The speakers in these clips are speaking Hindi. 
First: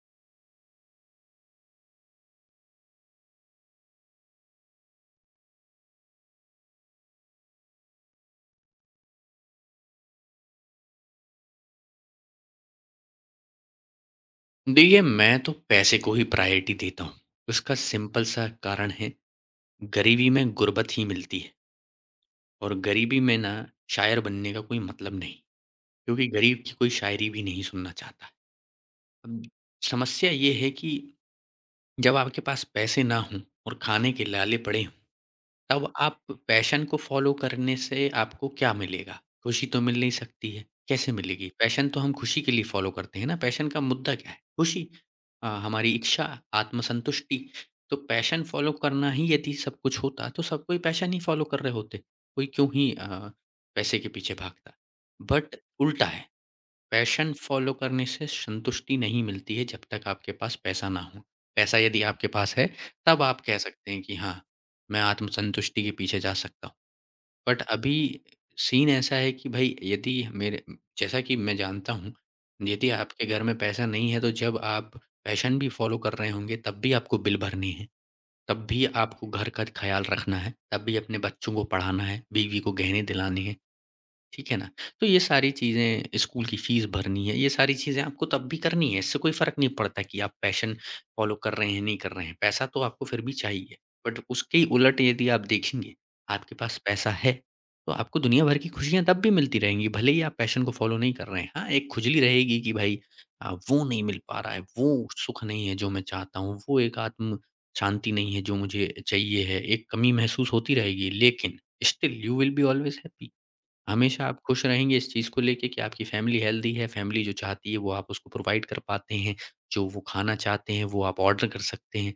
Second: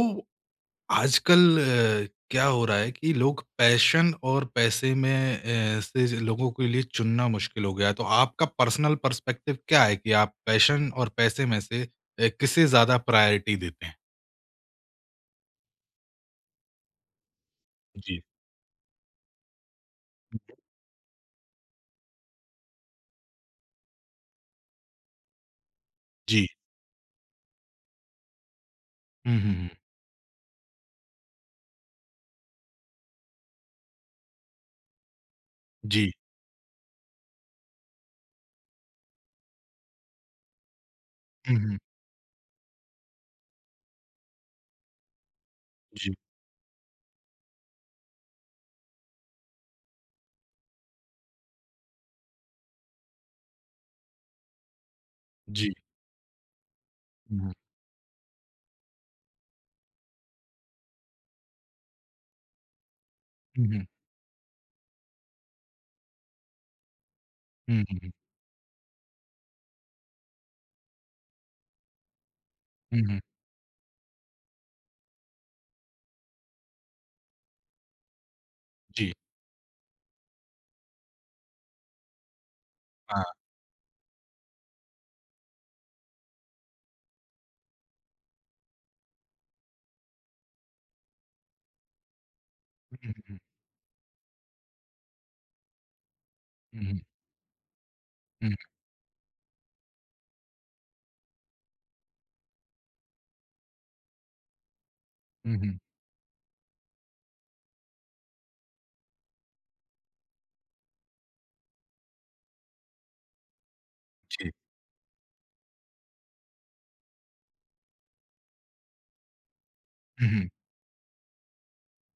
तो आजकल क्या हो रहा है कि लोग पैशन और पैसे में लोगों के लिए चुनना मुश्किल हो गया है। तो आपका पर्सनल पर्सपेक्टिव क्या है कि आप पैशन और पैसे में से किसे ज्यादा प्रायोरिटी देते हैं। देखिए, मैं तो पैसे को ही प्रायोरिटी देता हूँ। उसका जी। सिंपल सा कारण है, गरीबी में गुर्बत ही मिलती है और गरीबी में ना शायर बनने का कोई मतलब नहीं, क्योंकि जी। गरीब की कोई शायरी भी नहीं सुनना चाहता। हम्म, अब हम्म, हम्म। समस्या ये है कि जब आपके पास पैसे ना हों और खाने के लाले पड़े तब जी। आप पैशन को फ़ॉलो करने से आपको क्या मिलेगा? खुशी तो मिल नहीं सकती है, कैसे मिलेगी? हम्म, हम्म। पैशन तो हम खुशी के लिए फ़ॉलो करते हैं ना, पैशन का मुद्दा क्या है? खुशी, हमारी जी। इच्छा, आत्मसंतुष्टि। तो पैशन फ़ॉलो करना ही यदि सब कुछ होता, तो सब कोई पैशन ही फ़ॉलो कर रहे होते। कोई क्यों ही पैसे के पीछे भागता? बट जी। उल्टा है। पैशन हम्म, फॉलो करने से संतुष्टि नहीं मिलती है जब तक आपके पास पैसा ना हो। पैसा यदि आपके पास है, तब आप कह हम्म, सकते हैं कि हाँ, मैं आत्मसंतुष्टि के पीछे जा सकता हूँ। बट हम्म, अभी सीन ऐसा है कि भई यदि मेरे जैसा कि मैं जानता हूँ, यदि हम्म। आपके घर में पैसा नहीं है तो जब आप पैशन भी फॉलो कर रहे होंगे तब भी आपको बिल भरनी है, तब भी जी। आपको घर का ख़्याल रखना है, तब भी अपने बच्चों को पढ़ाना है, बीवी को गहने हाँ। दिलाने हैं। ठीक है ना? तो ये सारी चीज़ें स्कूल की फ़ीस भरनी है, ये सारी चीज़ें आपको तब भी करनी है, इससे कोई फ़र्क नहीं पड़ता कि आप पैशन फ़ॉलो कर रहे हैं, नहीं कर रहे हैं, पैसा तो आपको हम्म, फिर भी हम्म, चाहिए। बट उसके ही उलट यदि आप देखेंगे, आपके पास हम्म, पैसा है, तो आपको दुनिया हम्म, भर की खुशियाँ तब भी मिलती रहेंगी, भले ही आप पैशन को फ़ॉलो नहीं कर रहे हैं। हाँ, एक खुजली रहेगी कि भाई वो नहीं मिल पा रहा है, वो सुख नहीं है हम्म। जो मैं चाहता हूँ, वो एक आत्म शांति नहीं है जो मुझे चाहिए है, एक कमी महसूस होती रहेगी, लेकिन still you will be always happy. हमेशा आप जी। खुश रहेंगे इस चीज़ को लेके कि आपकी फैमिली हेल्दी है, फैमिली जो चाहती है वो आप उसको प्रोवाइड कर पाते हैं, जो वो हम्म, खाना हम्म। चाहते हैं वो आप ऑर्डर कर सकते हैं,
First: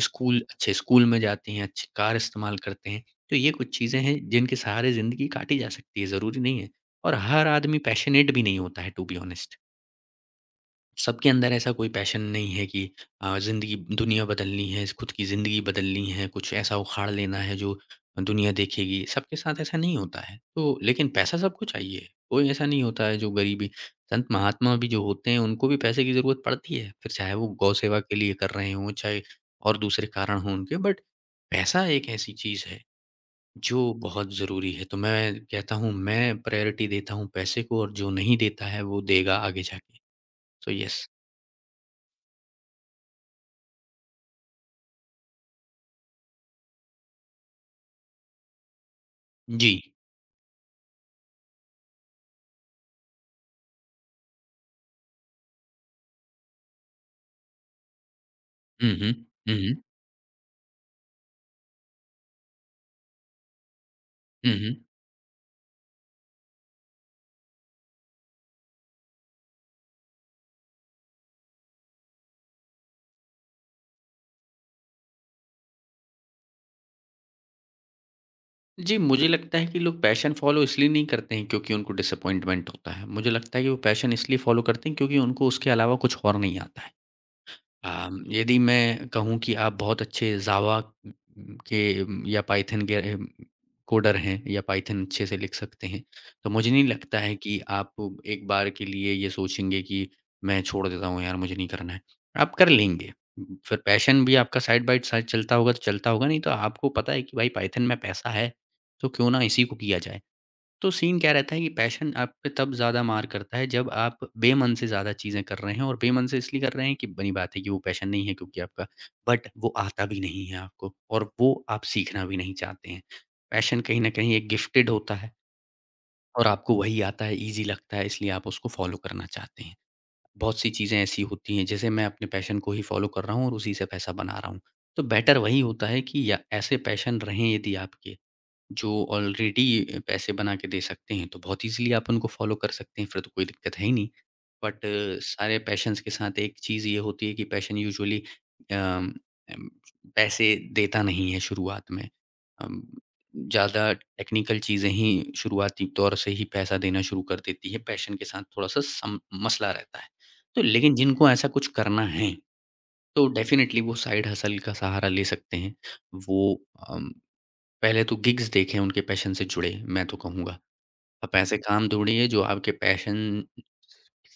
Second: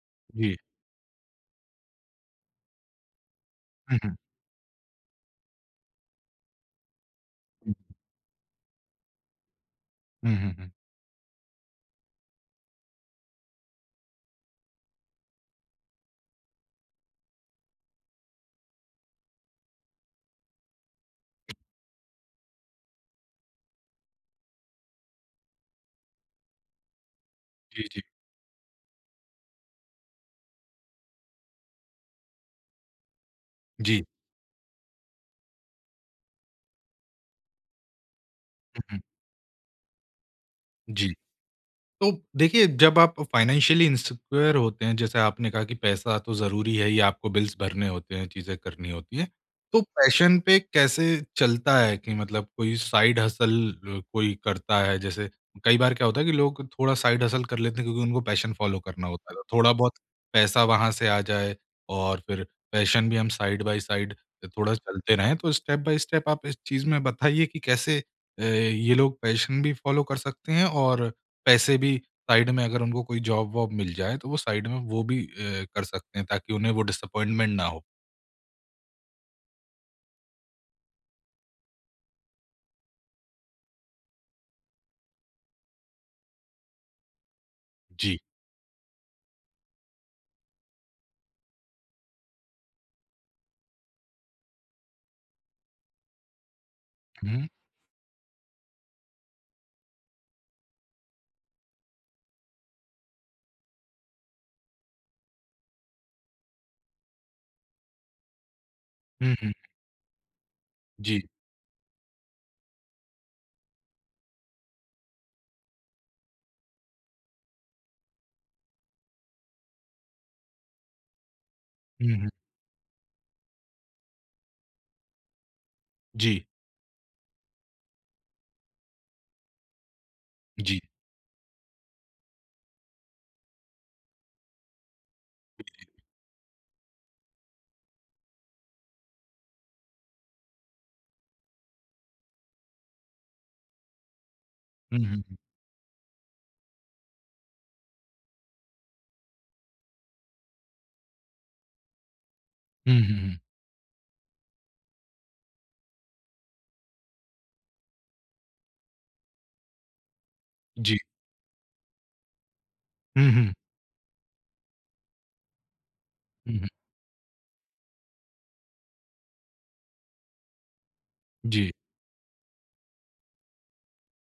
स्कूल जी। अच्छे स्कूल में जाते हैं, अच्छी कार इस्तेमाल करते हैं। तो ये कुछ चीज़ें हम्म, हैं जिनके सहारे ज़िंदगी काटी जा सकती है, ज़रूरी नहीं है और हर हम्म, आदमी पैशनेट भी नहीं होता है टू बी ऑनेस्ट। हम्म। सबके अंदर ऐसा कोई पैशन नहीं है कि ज़िंदगी दुनिया बदलनी है, खुद की ज़िंदगी बदलनी है, कुछ ऐसा उखाड़ लेना है जो दुनिया देखेगी, सबके साथ ऐसा नहीं होता है। तो लेकिन पैसा सबको चाहिए, कोई ऐसा नहीं होता है जो गरीबी संत महात्मा भी जो होते हैं उनको भी पैसे की ज़रूरत पड़ती है, फिर चाहे वो गौ जी। सेवा जी। के लिए कर रहे हों, चाहे और दूसरे कारण हों उनके, बट पैसा एक ऐसी चीज़ है जो जी। बहुत ज़रूरी है। तो मैं कहता हूँ मैं प्रायोरिटी देता हूँ पैसे को और जो नहीं देता है वो हम्म। देगा आगे जाके। So yes. जी। तो देखिए, जब आप फाइनेंशियली इनसिक्योर होते हैं, जैसे आपने कहा कि पैसा तो ज़रूरी है ही, आपको बिल्स भरने होते हैं, चीज़ें करनी होती हैं। जी। तो पैशन पे कैसे चलता है कि मतलब कोई साइड हसल कोई करता है? जैसे कई बार क्या होता है कि लोग थोड़ा साइड हसल कर लेते हैं क्योंकि उनको पैशन फ़ॉलो हुँ, करना हुँ। होता है। तो हुँ, थोड़ा हुँ। बहुत पैसा वहाँ से आ जाए और फिर पैशन भी हम साइड बाय साइड हुँ, थोड़ा हुँ। चलते रहें। तो स्टेप बाय स्टेप आप इस चीज़ में बताइए कि कैसे ये लोग पैशन भी फ़ॉलो कर सकते हैं और पैसे भी साइड में अगर उनको कोई जॉब-वॉब मिल जाए, तो वो साइड में वो भी कर सकते हैं ताकि उन्हें वो डिसअपॉइंटमेंट ना हो। जी, मुझे लगता है कि लोग पैशन फ़ॉलो इसलिए नहीं करते हैं क्योंकि उनको डिसअपॉइंटमेंट होता है। मुझे लगता है कि वो पैशन इसलिए फ़ॉलो करते हैं क्योंकि उनको उसके अलावा कुछ और नहीं आता है। जी। यदि मैं कहूँ कि आप बहुत अच्छे जावा के या पाइथन के कोडर हैं या पाइथन अच्छे से लिख सकते हैं, तो मुझे नहीं लगता है हुँ, कि आप एक बार के लिए ये सोचेंगे कि मैं छोड़ देता हूँ यार मुझे नहीं करना है। आप कर लेंगे। फिर पैशन भी आपका साइड बाय साइड चलता होगा तो चलता होगा, नहीं तो आपको पता है कि भाई पाइथन में पैसा है, तो क्यों हुँ, ना हुँ। इसी को किया जाए। तो सीन जी। क्या रहता है कि पैशन आप पे तब ज़्यादा मार करता है जब आप बेमन से ज़्यादा चीज़ें कर रहे हैं और बेमन से इसलिए कर रहे हैं कि बनी बात है कि वो पैशन नहीं है क्योंकि आपका बट वो आता भी नहीं है आपको और वो आप हुँ, सीखना हुँ। भी नहीं चाहते हैं। पैशन कहीं न कहीं एक गिफ्टेड होता है जी, और आपको वही आता है, ईज़ी लगता है इसलिए आप उसको फ़ॉलो करना चाहते हैं। बहुत सी जी। चीज़ें ऐसी होती हैं जैसे मैं अपने पैशन को ही फ़ॉलो कर रहा हूँ और उसी से पैसा बना रहा हूँ। तो बेटर वही होता है कि या ऐसे पैशन रहें यदि आपके जो ऑलरेडी पैसे बना के दे सकते हैं, तो बहुत ईज़िली आप उनको फ़ॉलो कर सकते हैं, फिर तो कोई दिक्कत है ही नहीं। बट हुँ, हुँ, हुँ। सारे पैशन्स के साथ एक चीज़ ये होती है कि पैशन यूजुअली अम, एम पैसे देता नहीं है शुरुआत में। अम, हुँ, हुँ, हुँ। ज़्यादा टेक्निकल चीज़ें ही शुरुआती तौर से ही पैसा देना शुरू कर देती है, पैशन के साथ थोड़ा-सा सम मसला रहता है। तो लेकिन जी। जिनको ऐसा कुछ करना है, तो हुँ, हुँ। डेफ़िनिटली वो साइड हसल का सहारा ले सकते हैं। वो हुँ, हुँ। अम पहले तो गिग्स देखें, उनके पैशन से जुड़े, मैं तो कहूँगा। आप ऐसे जी। काम ढूँढिए जो आपके पैशन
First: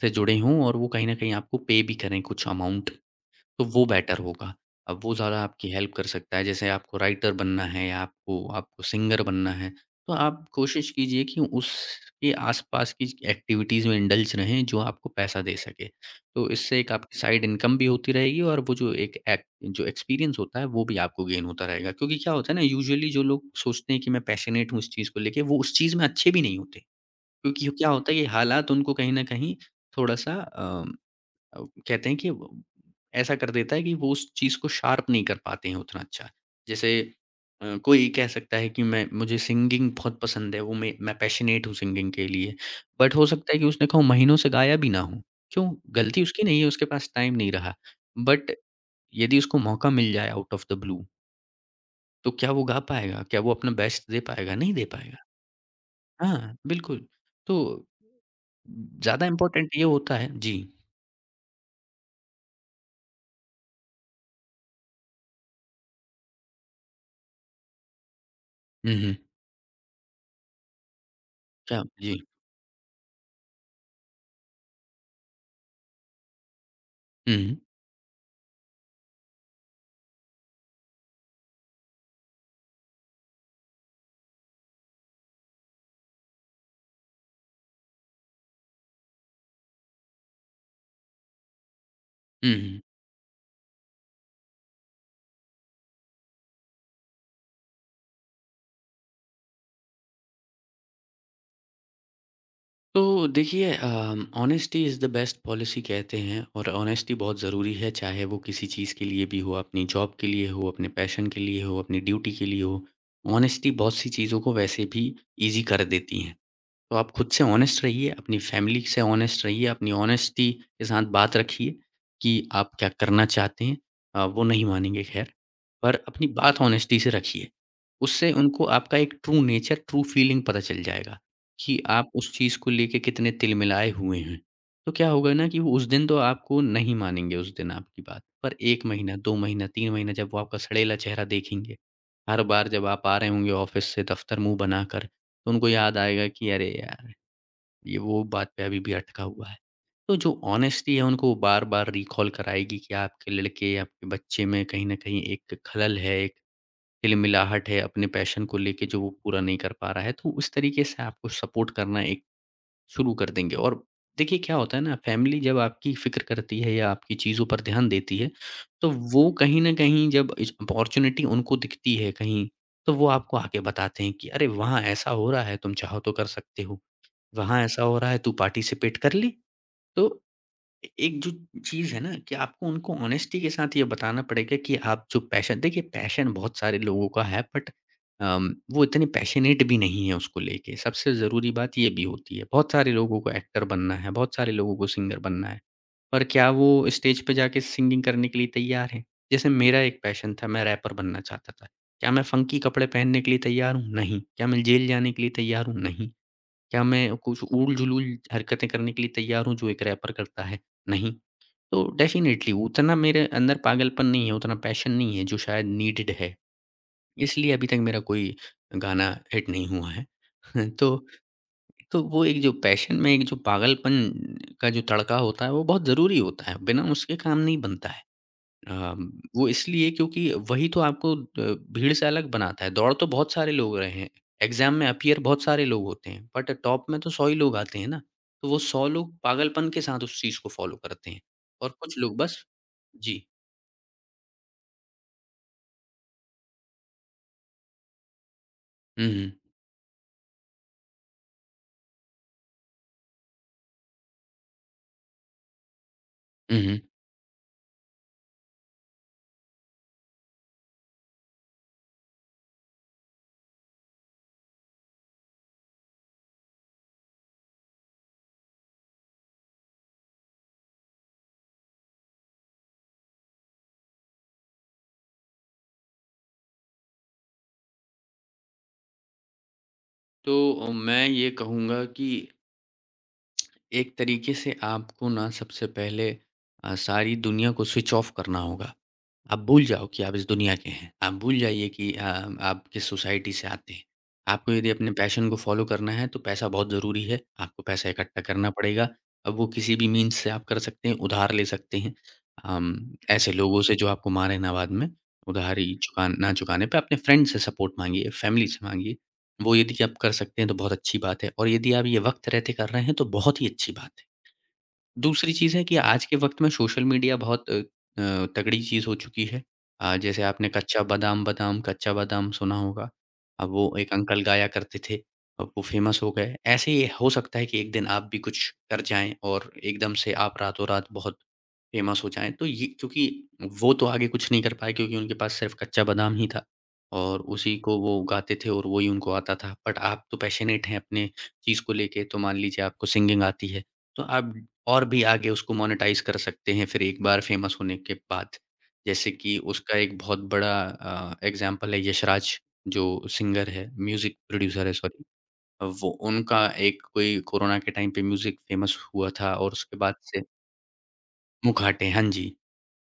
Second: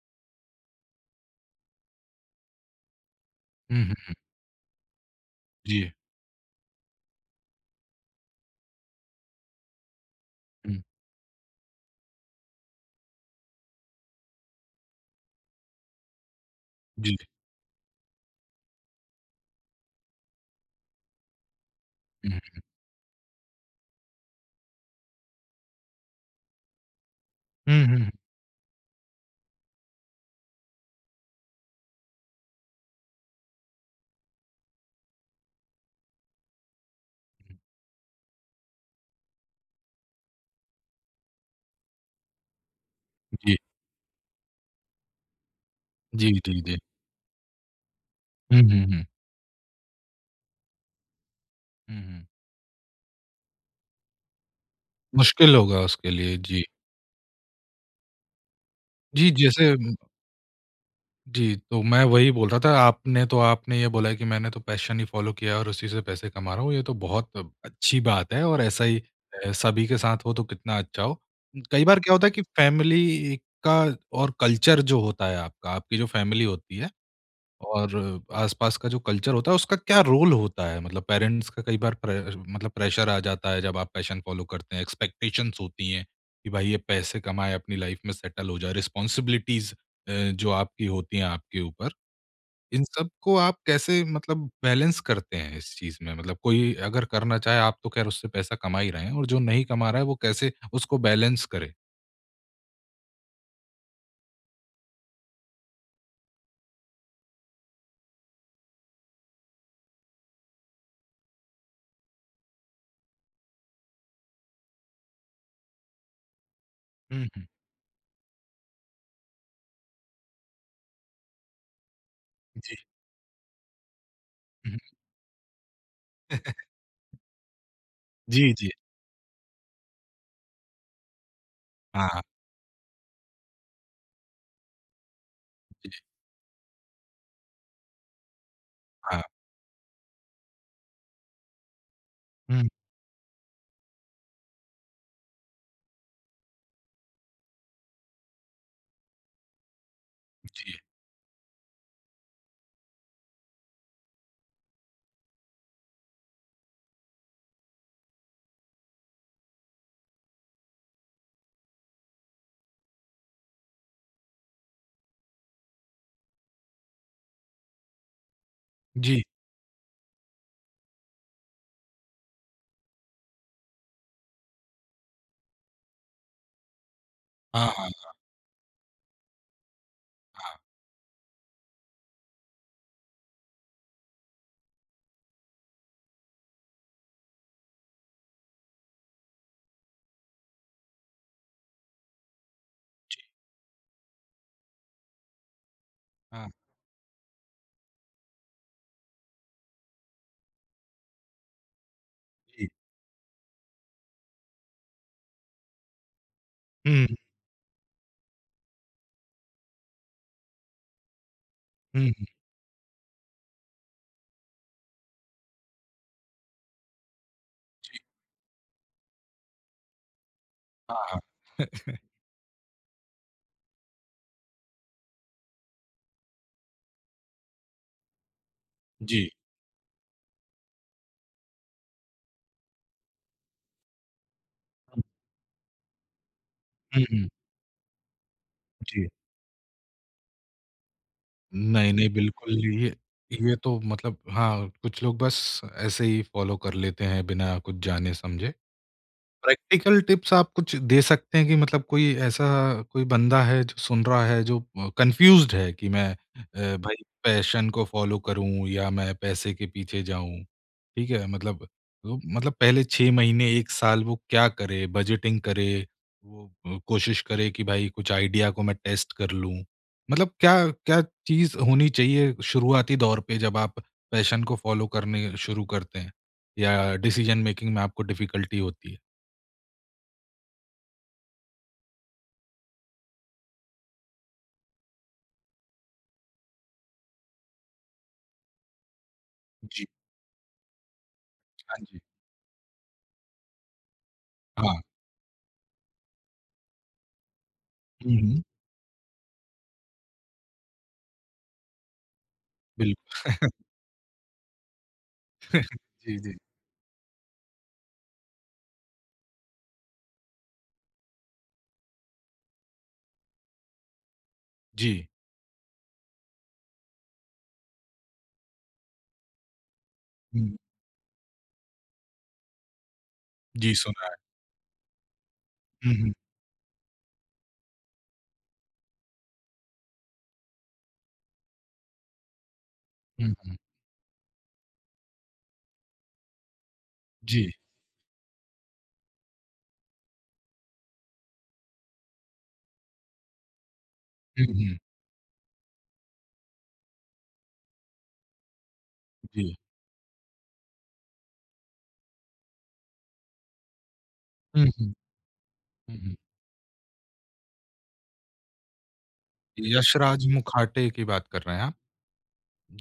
से जुड़े हों और वो कहीं न कहीं आपको पे भी करें कुछ अमाउंट। तो हुँ, वो हुँ। बेटर होगा। अब वो ज़्यादा आपकी जी। हेल्प कर सकता है। जैसे आपको राइटर बनना है या आपको आपको सिंगर बनना है, तो आप हुँ। कोशिश कीजिए कि उसके आस-पास की एक्टिविटीज़ में इंडल्ज रहें जो आपको पैसा दे सके। तो इससे एक जी। आपकी साइड इनकम भी होती रहेगी और वो जो एक एक जो एक्सपीरियंस होता है, वो भी आपको गेन होता रहेगा। क्योंकि हुँ, क्या होता है हुँ। ना यूजुअली जो लोग सोचते हैं कि मैं पैशनेट हूँ इस चीज़ को लेके, वो उस चीज़ में अच्छे भी नहीं होते। क्योंकि हुँ, क्या हुँ, हुँ। होता है ये हालात उनको कहीं न कहीं थोड़ा-सा अ, कहते हैं कि वो ऐसा कर देता है कि वो उस चीज़ को शार्प नहीं कर पाते हैं उतना अच्छा। जैसे कोई कह सकता है कि मैं मुझे सिंगिंग बहुत पसंद है, वो मैं पैशनेट हूँ सिंगिंग के लिए, बट हो सकता जी। है कि उसने कहूँ महीनों से गाया भी ना हो। क्यों? गलती जी, उसकी नहीं जी, है, जी। उसके पास टाइम नहीं रहा। बट हुँ, हुँ, हुँ। यदि उसको मौका मिल जाए आउट ऑफ द ब्लू, हुँ, हुँ। तो क्या वो गा पाएगा? क्या वो अपना बेस्ट दे पाएगा? नहीं दे पाएगा। मुश्किल होगा उसके लिए। हाँ, जी। बिल्कुल। तो ज़्यादा जी, जैसे इम्पोर्टेंट ये होता है जी। जी, तो मैं वही बोल रहा था, आपने ये बोला है कि मैंने तो पैशन ही फ़ॉलो किया और उसी से पैसे कमा रहा हूँ, ये तो बहुत अच्छी बात है और ऐसा हुँ, ही हुँ। सभी के साथ हो तो कितना अच्छा हो। क्या? कई बार क्या जी। होता है कि फैमिली का और कल्चर जो होता है आपका, आपकी जो फैमिली होती है हुँ, हुँ। और आसपास का जो कल्चर होता है उसका क्या रोल होता है? मतलब पेरेंट्स का कई बार प्रे मतलब प्रेशर आ जाता है जब आप पैशन फॉलो करते हैं, एक्सपेक्टेशंस होती हैं कि भाई ये पैसे कमाए, अपनी लाइफ में सेटल हो जाए, रिस्पॉन्सिबिलिटीज़ जो आपकी होती हैं आपके ऊपर, हुँ, हुँ। इन सब को आप कैसे मतलब बैलेंस करते हैं इस चीज़ में? मतलब कोई अगर करना चाहे आप तो खैर उससे पैसा कमा ही रहे हैं और जो नहीं कमा रहा है वो कैसे उसको बैलेंस करे? तो देखिए honesty is the best policy कहते हैं और ऑनेस्टी बहुत ज़रूरी है चाहे वो किसी चीज़ के लिए भी हो अपनी जॉब के लिए हो अपने पैशन के लिए हो अपनी ड्यूटी के लिए हो ऑनेस्टी बहुत सी चीज़ों को वैसे भी इजी कर देती है तो आप हुँ, खुद से हुँ। ऑनेस्ट रहिए, अपनी फैमिली से ऑनेस्ट रहिए, अपनी ऑनेस्टी के साथ बात रखिए कि आप जी। क्या करना चाहते हैं। वो नहीं हुँ, हुँ। मानेंगे ख़ैर, पर अपनी बात ऑनेस्टी से रखिए। उससे जी, उनको जी। आपका एक ट्रू नेचर, ट्रू फीलिंग पता चल जाएगा कि हाँ, आप हाँ। उस चीज़ को लेके कितने तिलमिलाए हुए हैं। तो क्या होगा ना कि वो उस जी, दिन तो आपको नहीं मानेंगे उस दिन आपकी बात, पर 1 महीना, हाँ। 2 महीना, 3 महीना जब वो आपका सड़ेला चेहरा देखेंगे, हर हुँ, बार जब आप आ रहे होंगे ऑफ़िस से दफ़्तर मुँह बनाकर तो उनको याद आएगा कि अरे यार, ये वो बात पे अभी भी अटका हुआ है। तो जो जी। ऑनेस्टी है उनको बार-बार रिकॉल कराएगी कि आपके लड़के, आपके बच्चे में कहीं न कहीं एक खलल है, एक तिलमिलाहट है अपने पैशन को लेके जो वो पूरा नहीं कर पा रहा है। तो उस तरीके से आपको सपोर्ट करना एक शुरू कर देंगे और देखिए क्या होता है ना फैमिली जब आपकी फ़िक्र करती है या आपकी चीज़ों पर ध्यान देती है, तो जी। वो कहीं न कहीं जब इस अपॉर्च्युनिटी उनको दिखती है कहीं, तो वो आपको आके बताते हैं कि अरे! वहाँ ऐसा हो रहा है तुम चाहो तो कर सकते हो, वहाँ हाँ, ऐसा हाँ। हो रहा है तू पार्टिसिपेट कर ले, तो ए एक जो चीज़ है ना कि आपको उनको ऑनेस्टी के साथ ये बताना पड़ेगा कि आप जो पैशन देखिए पैशन बहुत सारे लोगों का है बट वो इतने पैशनेट भी नहीं है उसको लेके। सबसे ज़रूरी बात ये भी होती है। बहुत सारे लोगों को एक्टर बनना है, बहुत सारे लोगों को सिंगर बनना है। पर क्या हाँ, वो स्टेज पे जाके सिंगिंग करने के लिए तैयार हैं? जैसे मेरा एक पैशन था, मैं रैपर बनना चाहता था। क्या मैं फ़ंकी जी। कपड़े पहनने के लिए तैयार हूँ? नहीं। क्या मैं जेल जाने के लिए तैयार हूँ? नहीं। क्या हुँ, मैं कुछ ऊल-जुलूल हरकतें करने के लिए तैयार हूँ जो एक रैपर करता है? नहीं। तो हुँ, हुँ। डेफ़िनेटली उतना मेरे अंदर पागलपन नहीं है, उतना पैशन नहीं है जो शायद नीडेड है, इसलिए अभी तक मेरा कोई गाना हिट नहीं हुआ है। हाँ, तो हाँ। तो वो एक जो पैशन में एक जो पागलपन का जो तड़का होता है, वो बहुत ज़रूरी होता है, बिना उसके काम नहीं बनता है। अम, जी। वो इसलिए क्योंकि वही तो आपको भीड़ से अलग बनाता है। दौड़ तो बहुत सारे लोग रहे हैं, एग्ज़ाम में अपीयर बहुत सारे लोग होते हैं, बट टॉप में हुँ, तो 100 हुँ, ही लोग आते हैं ना, तो वो 100 जी। लोग पागलपन के साथ उस चीज़ को फ़ॉलो करते हैं और नहीं, कुछ नहीं, लोग बस बिल्कुल ये जी। ये तो मतलब हाँ, कुछ लोग बस ऐसे ही फ़ॉलो कर लेते हैं बिना कुछ जाने समझे। हुँ, हुँ। प्रैक्टिकल टिप्स आप कुछ दे सकते हैं कि मतलब कोई ऐसा कोई बंदा है जो सुन रहा है जो कंफ्यूज्ड है कि मैं हुँ, हुँ। भाई पैशन को फॉलो करूं या मैं पैसे के पीछे जाऊं ठीक है मतलब मतलब पहले 6 महीने एक साल वो क्या करे, बजटिंग करे, वो कोशिश करे कि भाई कुछ आइडिया को मैं टेस्ट कर लूं, मतलब क्या क्या चीज़ होनी चाहिए शुरुआती दौर पे जब आप पैशन को फॉलो करने शुरू करते हैं या डिसीजन मेकिंग में आपको डिफिकल्टी होती है। तो मैं ये कहूँगा कि एक तरीके से आपको ना सबसे पहले सारी दुनिया को स्विच ऑफ करना होगा। आप भूल जी, जाओ कि आप इस दुनिया के हैं। आप भूल जाइए हाँ कि जी। आप किस सोसाइटी से आते हैं। आपको यदि हाँ। अपने पैशन को फ़ॉलो करना है तो पैसा बहुत ज़रूरी है। आपको पैसा हुँ, इकट्ठा हुँ। करना पड़ेगा। अब वो किसी भी मीन्स से आप कर सकते हैं, उधार ले सकते हैं। अम, बिल्कुल। ऐसे लोगों से जो आपको मारे ना बाद में, उधारी चुका जी, ना जी। चुकाने पे अपने फ्रेंड से सपोर्ट माँगिए, फैमिली से माँगिए। वो यदि आप कर सकते हैं तो बहुत अच्छी बात है और यदि आप ये वक्त रहते कर रहे हैं तो बहुत ही अच्छी बात है। जी। दूसरी चीज़ है कि आज के वक़्त में सोशल मीडिया बहुत तगड़ी चीज़ हो चुकी है। जैसे आपने हुँ, कच्चा बादाम बादाम, कच्चा बादाम सुना होगा। अब जी वो एक सुना है। अंकल गाया करते थे, अब वो हुँ, फ़ेमस हो हुँ। गए। ऐसे ही हो सकता है कि एक दिन आप भी कुछ कर जाएँ और एकदम से आप रातों-रात बहुत फ़ेमस हो जाएँ। तो ये क्योंकि हुँ, हुँ। वो तो आगे कुछ नहीं कर पाए क्योंकि उनके पास सिर्फ़ कच्चा बादाम ही था और जी। उसी को वो गाते थे और वही उनको आता था। बट आप तो पैशनेट हैं अपने चीज़ को लेके, तो मान लीजिए आपको सिंगिंग आती है, तो आप हुँ, हुँ। और भी आगे उसको मोनेटाइज़ कर सकते हैं फिर एक बार फ़ेमस होने के बाद। जैसे कि जी। उसका एक बहुत बड़ा एग्ज़ाम्पल है यशराज जो सिंगर है, म्यूज़िक हुँ, प्रोड्यूसर है हुँ। सॉरी। वो हुँ, हुँ। उनका एक कोई कोरोना के टाइम पे म्यूज़िक फ़ेमस हुआ था और उसके बाद से यशराज मुखाटे की बात कर रहे हैं आप? मुखाटे हाँ जी।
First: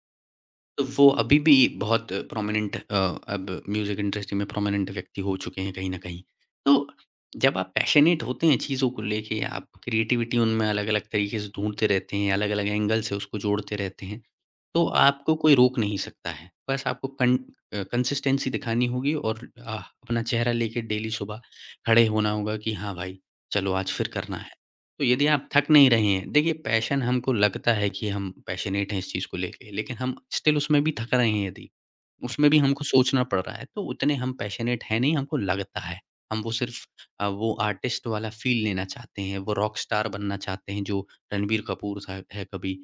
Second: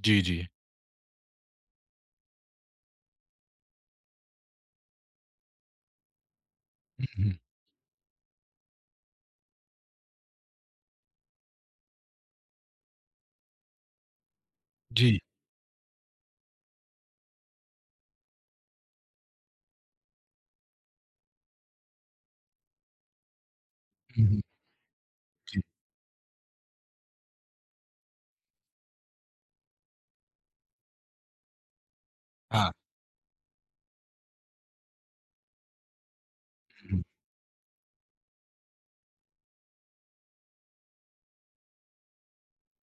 जी, जी। तो वो अभी भी बहुत प्रोमिनेंट अब म्यूज़िक इंडस्ट्री में प्रोमिनेंट व्यक्ति हो चुके हैं कहीं न कहीं। तो हुँ, हुँ। जब आप पैशनेट होते हैं चीज़ों को लेके, आप क्रिएटिविटी उनमें अलग-अलग तरीके से ढूँढते रहते हैं, अलग-अलग एंगल से उसको जोड़ते रहते हैं, तो जी। आपको कोई रोक नहीं सकता है। बस आपको कंसिस्टेंसी दिखानी होगी और अपना चेहरा लेके डेली सुबह खड़े होना होगा कि हाँ भाई, चलो आज फिर हुँ, करना हुँ। है। तो यदि आप जी। थक नहीं रहे हैं देखिए पैशन हमको लगता है कि हम पैशनेट हैं इस चीज़ को लेके, लेकिन हम स्टिल उसमें भी थक रहे हैं यदि, उसमें भी हाँ। हमको सोचना पड़ रहा है, तो उतने हम पैशनेट हैं नहीं, हमको लगता है। हम वो सिर्फ़ हुँ, हुँ। वो आर्टिस्ट वाला फ़ील लेना चाहते हैं, वो रॉक स्टार बनना चाहते हैं जो रणबीर कपूर था है कभी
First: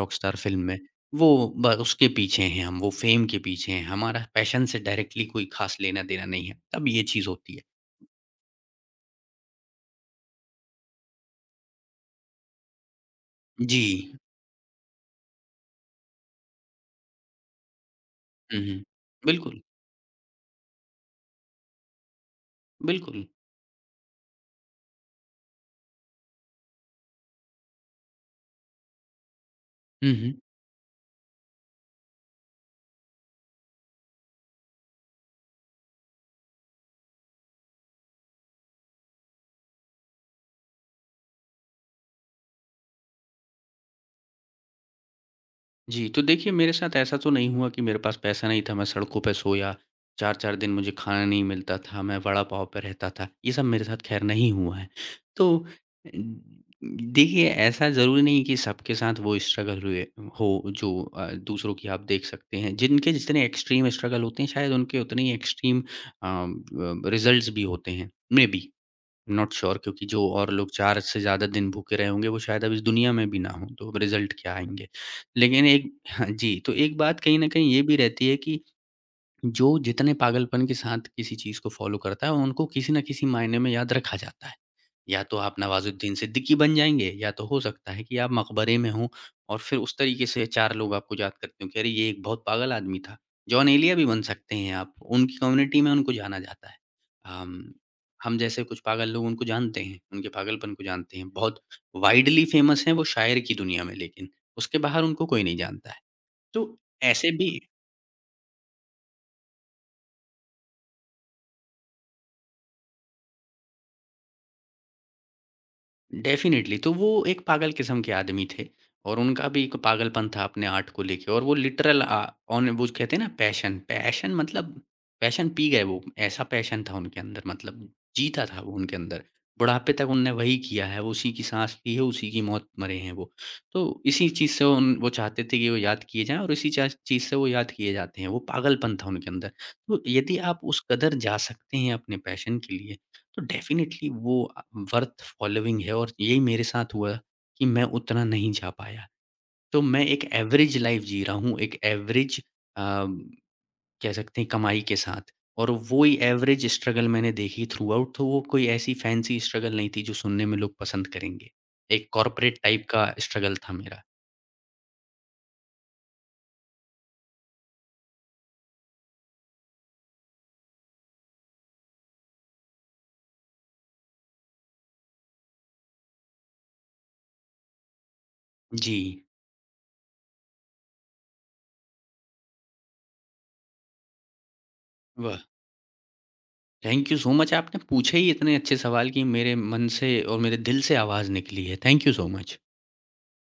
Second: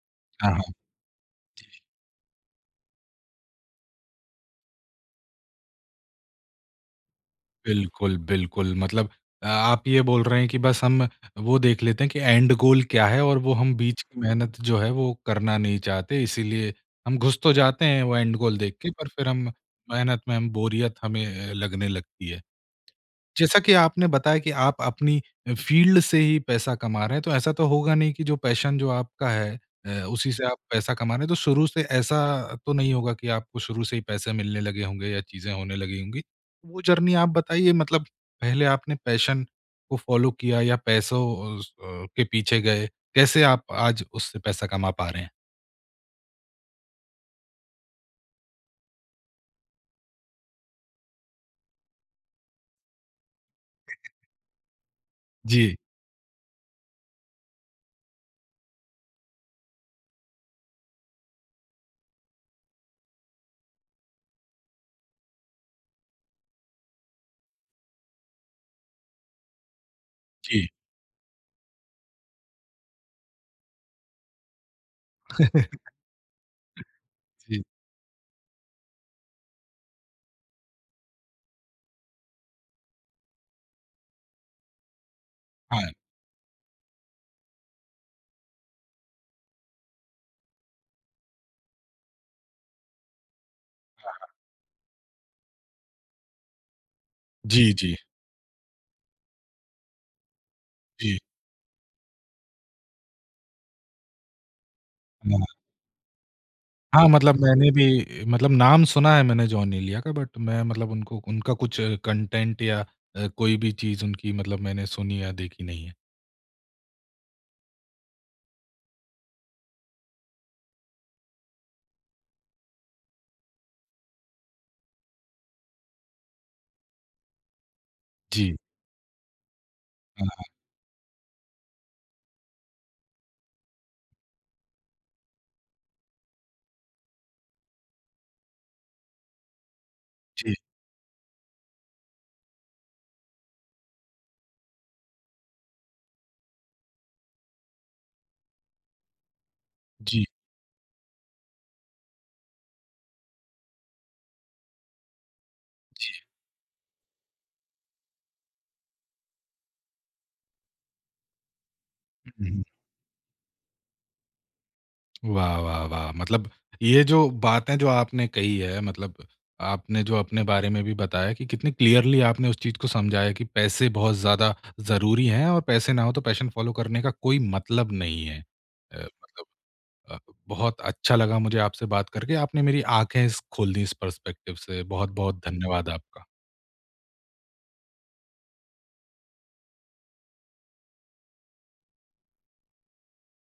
रॉक स्टार हाँ, फ़िल्म हाँ। में, वो ब उसके पीछे हैं हम, वो फ़ेम के पीछे हैं। हमारा पैशन से डायरेक्टली कोई ख़ास लेना-देना नहीं है, तब ये चीज़ होती है। बिल्कुल, बिल्कुल। मतलब आप ये बोल रहे हैं कि बस हम वो देख लेते हैं कि एंड गोल क्या है और वो हम जी। बीच की मेहनत जो है वो करना नहीं चाहते, इसीलिए हम घुस तो जाते हैं वो एंड गोल हुँ, देख हुँ। के पर फिर हम बिल्कुल, मेहनत में, हम बोरियत हमें लगने लगती है। बिल्कुल। जैसा कि आपने बताया कि आप अपनी फ़ील्ड से ही पैसा कमा रहे हैं, तो ऐसा तो होगा नहीं कि जो पैशन जो आपका है हुँ, उसी हुँ। से आप पैसा कमा रहे हैं, तो शुरू से ऐसा तो नहीं होगा कि आपको शुरू से ही पैसे मिलने लगे होंगे या चीज़ें होने लगी होंगी। वो जर्नी आप बताइए, मतलब पहले आपने पैशन को फ़ॉलो किया या पैसों उस अ, के पीछे गए? कैसे आप आज उससे पैसा कमा पा रहे हैं? जी, तो देखिए मेरे साथ ऐसा तो नहीं हुआ कि मेरे पास पैसा नहीं था, मैं सड़कों पे सोया, 4-4 दिन मुझे खाना नहीं मिलता था, मैं वड़ा पाव पे रहता था, ये सब मेरे साथ ख़ैर नहीं हुआ है। तो जी, अ, देखिए ऐसा ज़रूरी नहीं कि सबके साथ वो स्ट्रगल हुए हो जो दूसरों की आप देख सकते हैं। जिनके जितने एक्सट्रीम स्ट्रगल होते हैं शायद उनके उतने ही एक्सट्रीम अ, ब रिज़ल्ट्स भी होते हैं, मेबी। नॉट श्योर क्योंकि जो और जी। लोग 4 से ज़्यादा दिन भूखे रहे होंगे, वो शायद अब इस दुनिया में भी ना हों, तो अब रिज़ल्ट क्या आएँगे? लेकिन एक हाँ जी, तो एक बात कहीं न जी। कहीं ये भी रहती है कि जो जितने पागलपन के साथ किसी चीज़ को फ़ॉलो करता है, उनको किसी न किसी मायने में याद रखा जाता है। या तो आप हाँ, हाँ, नवाज़ुद्दीन सिद्दीकी बन जाएँगे या तो हो सकता है कि आप मकबरे में हों और फिर उस तरीके से 4 लोग आपको याद करते हों कि अरे! ये एक बहुत पागल आदमी था। जॉन एलिया भी बन हाँ। सकते हैं आप, उनकी कम्युनिटी में उनको जाना जाता है। जी, अम, जी, हम जैसे कुछ पागल लोग उनको जानते हैं, उनके पागलपन को जी। जानते हैं। बहुत वाइडली फ़ेमस हैं वो शायर की दुनिया में लेकिन, उसके बाहर उनको कोई नहीं जानता है। तो हाँ, ऐसे मतलब भी मैंने भी मतलब नाम सुना है मैंने जॉन एलिया का, बट मैं मतलब उनको, उनका कुछ कंटेंट या कोई भी चीज़ उनकी, मतलब मैंने सुनी या देखी नहीं है। डेफ़िनिटली, तो वो एक पागल किस्म के आदमी थे और उनका भी एक पागलपन था अपने आर्ट को लेके और वो लिटरल ऑन वो कहते हैं ना पैशन, पैशन मतलब पैशन पी गए वो, ऐसा पैशन था उनके अंदर मतलब जीता जी। था वो उनके अंदर। बुढ़ापे तक हाँ, उनने वही हाँ। किया है, वो उसी की साँस ली है, उसी की मौत मरे हैं वो। तो इसी चीज़ से उन वो चाहते थे कि वो याद किए जाएँ और इसी चा चीज़ से वो याद किए जाते हैं, वो पागलपन था उनके अंदर। तो यदि जी, आप उस कदर जा सकते हैं अपने पैशन के लिए, तो डेफ़िनिटली वो वर्थ फ़ॉलोइंग है और यही मेरे साथ हुआ कि मैं उतना नहीं जा पाया। तो मैं एक जी, एवरेज लाइफ़ जी रहा हूँ, एक एवरेज अ, कह सकते हैं कमाई के साथ और वो जी। ही एवरेज स्ट्रगल मैंने देखी थ्रूआउट तो वो कोई ऐसी फैंसी स्ट्रगल नहीं थी जो सुनने में लोग पसंद करेंगे। एक हुँ, कॉर्पोरेट हुँ। टाइप का स्ट्रगल था मेरा। वाह, वाह, वाह! मतलब ये जो बातें जो आपने कही है, मतलब आपने जो अपने बारे में भी बताया कि कितनी क्लियरली आपने उस चीज़ को समझाया कि पैसे बहुत ज़्यादा ज़रूरी हैं और पैसे ना हो तो पैशन फ़ॉलो करने का कोई मतलब नहीं है। जी, मतलब अ, बहुत अच्छा लगा मुझे आपसे बात करके। आपने मेरी आँखें स खोल दी इस पर्सपेक्टिव से। बहुत-बहुत हुँ। वाह! धन्यवाद आपका। थैंक यू सो मच आपने पूछे ही इतने अच्छे सवाल कि मेरे मन से और मेरे दिल से आवाज़ निकली है। Thank you so much.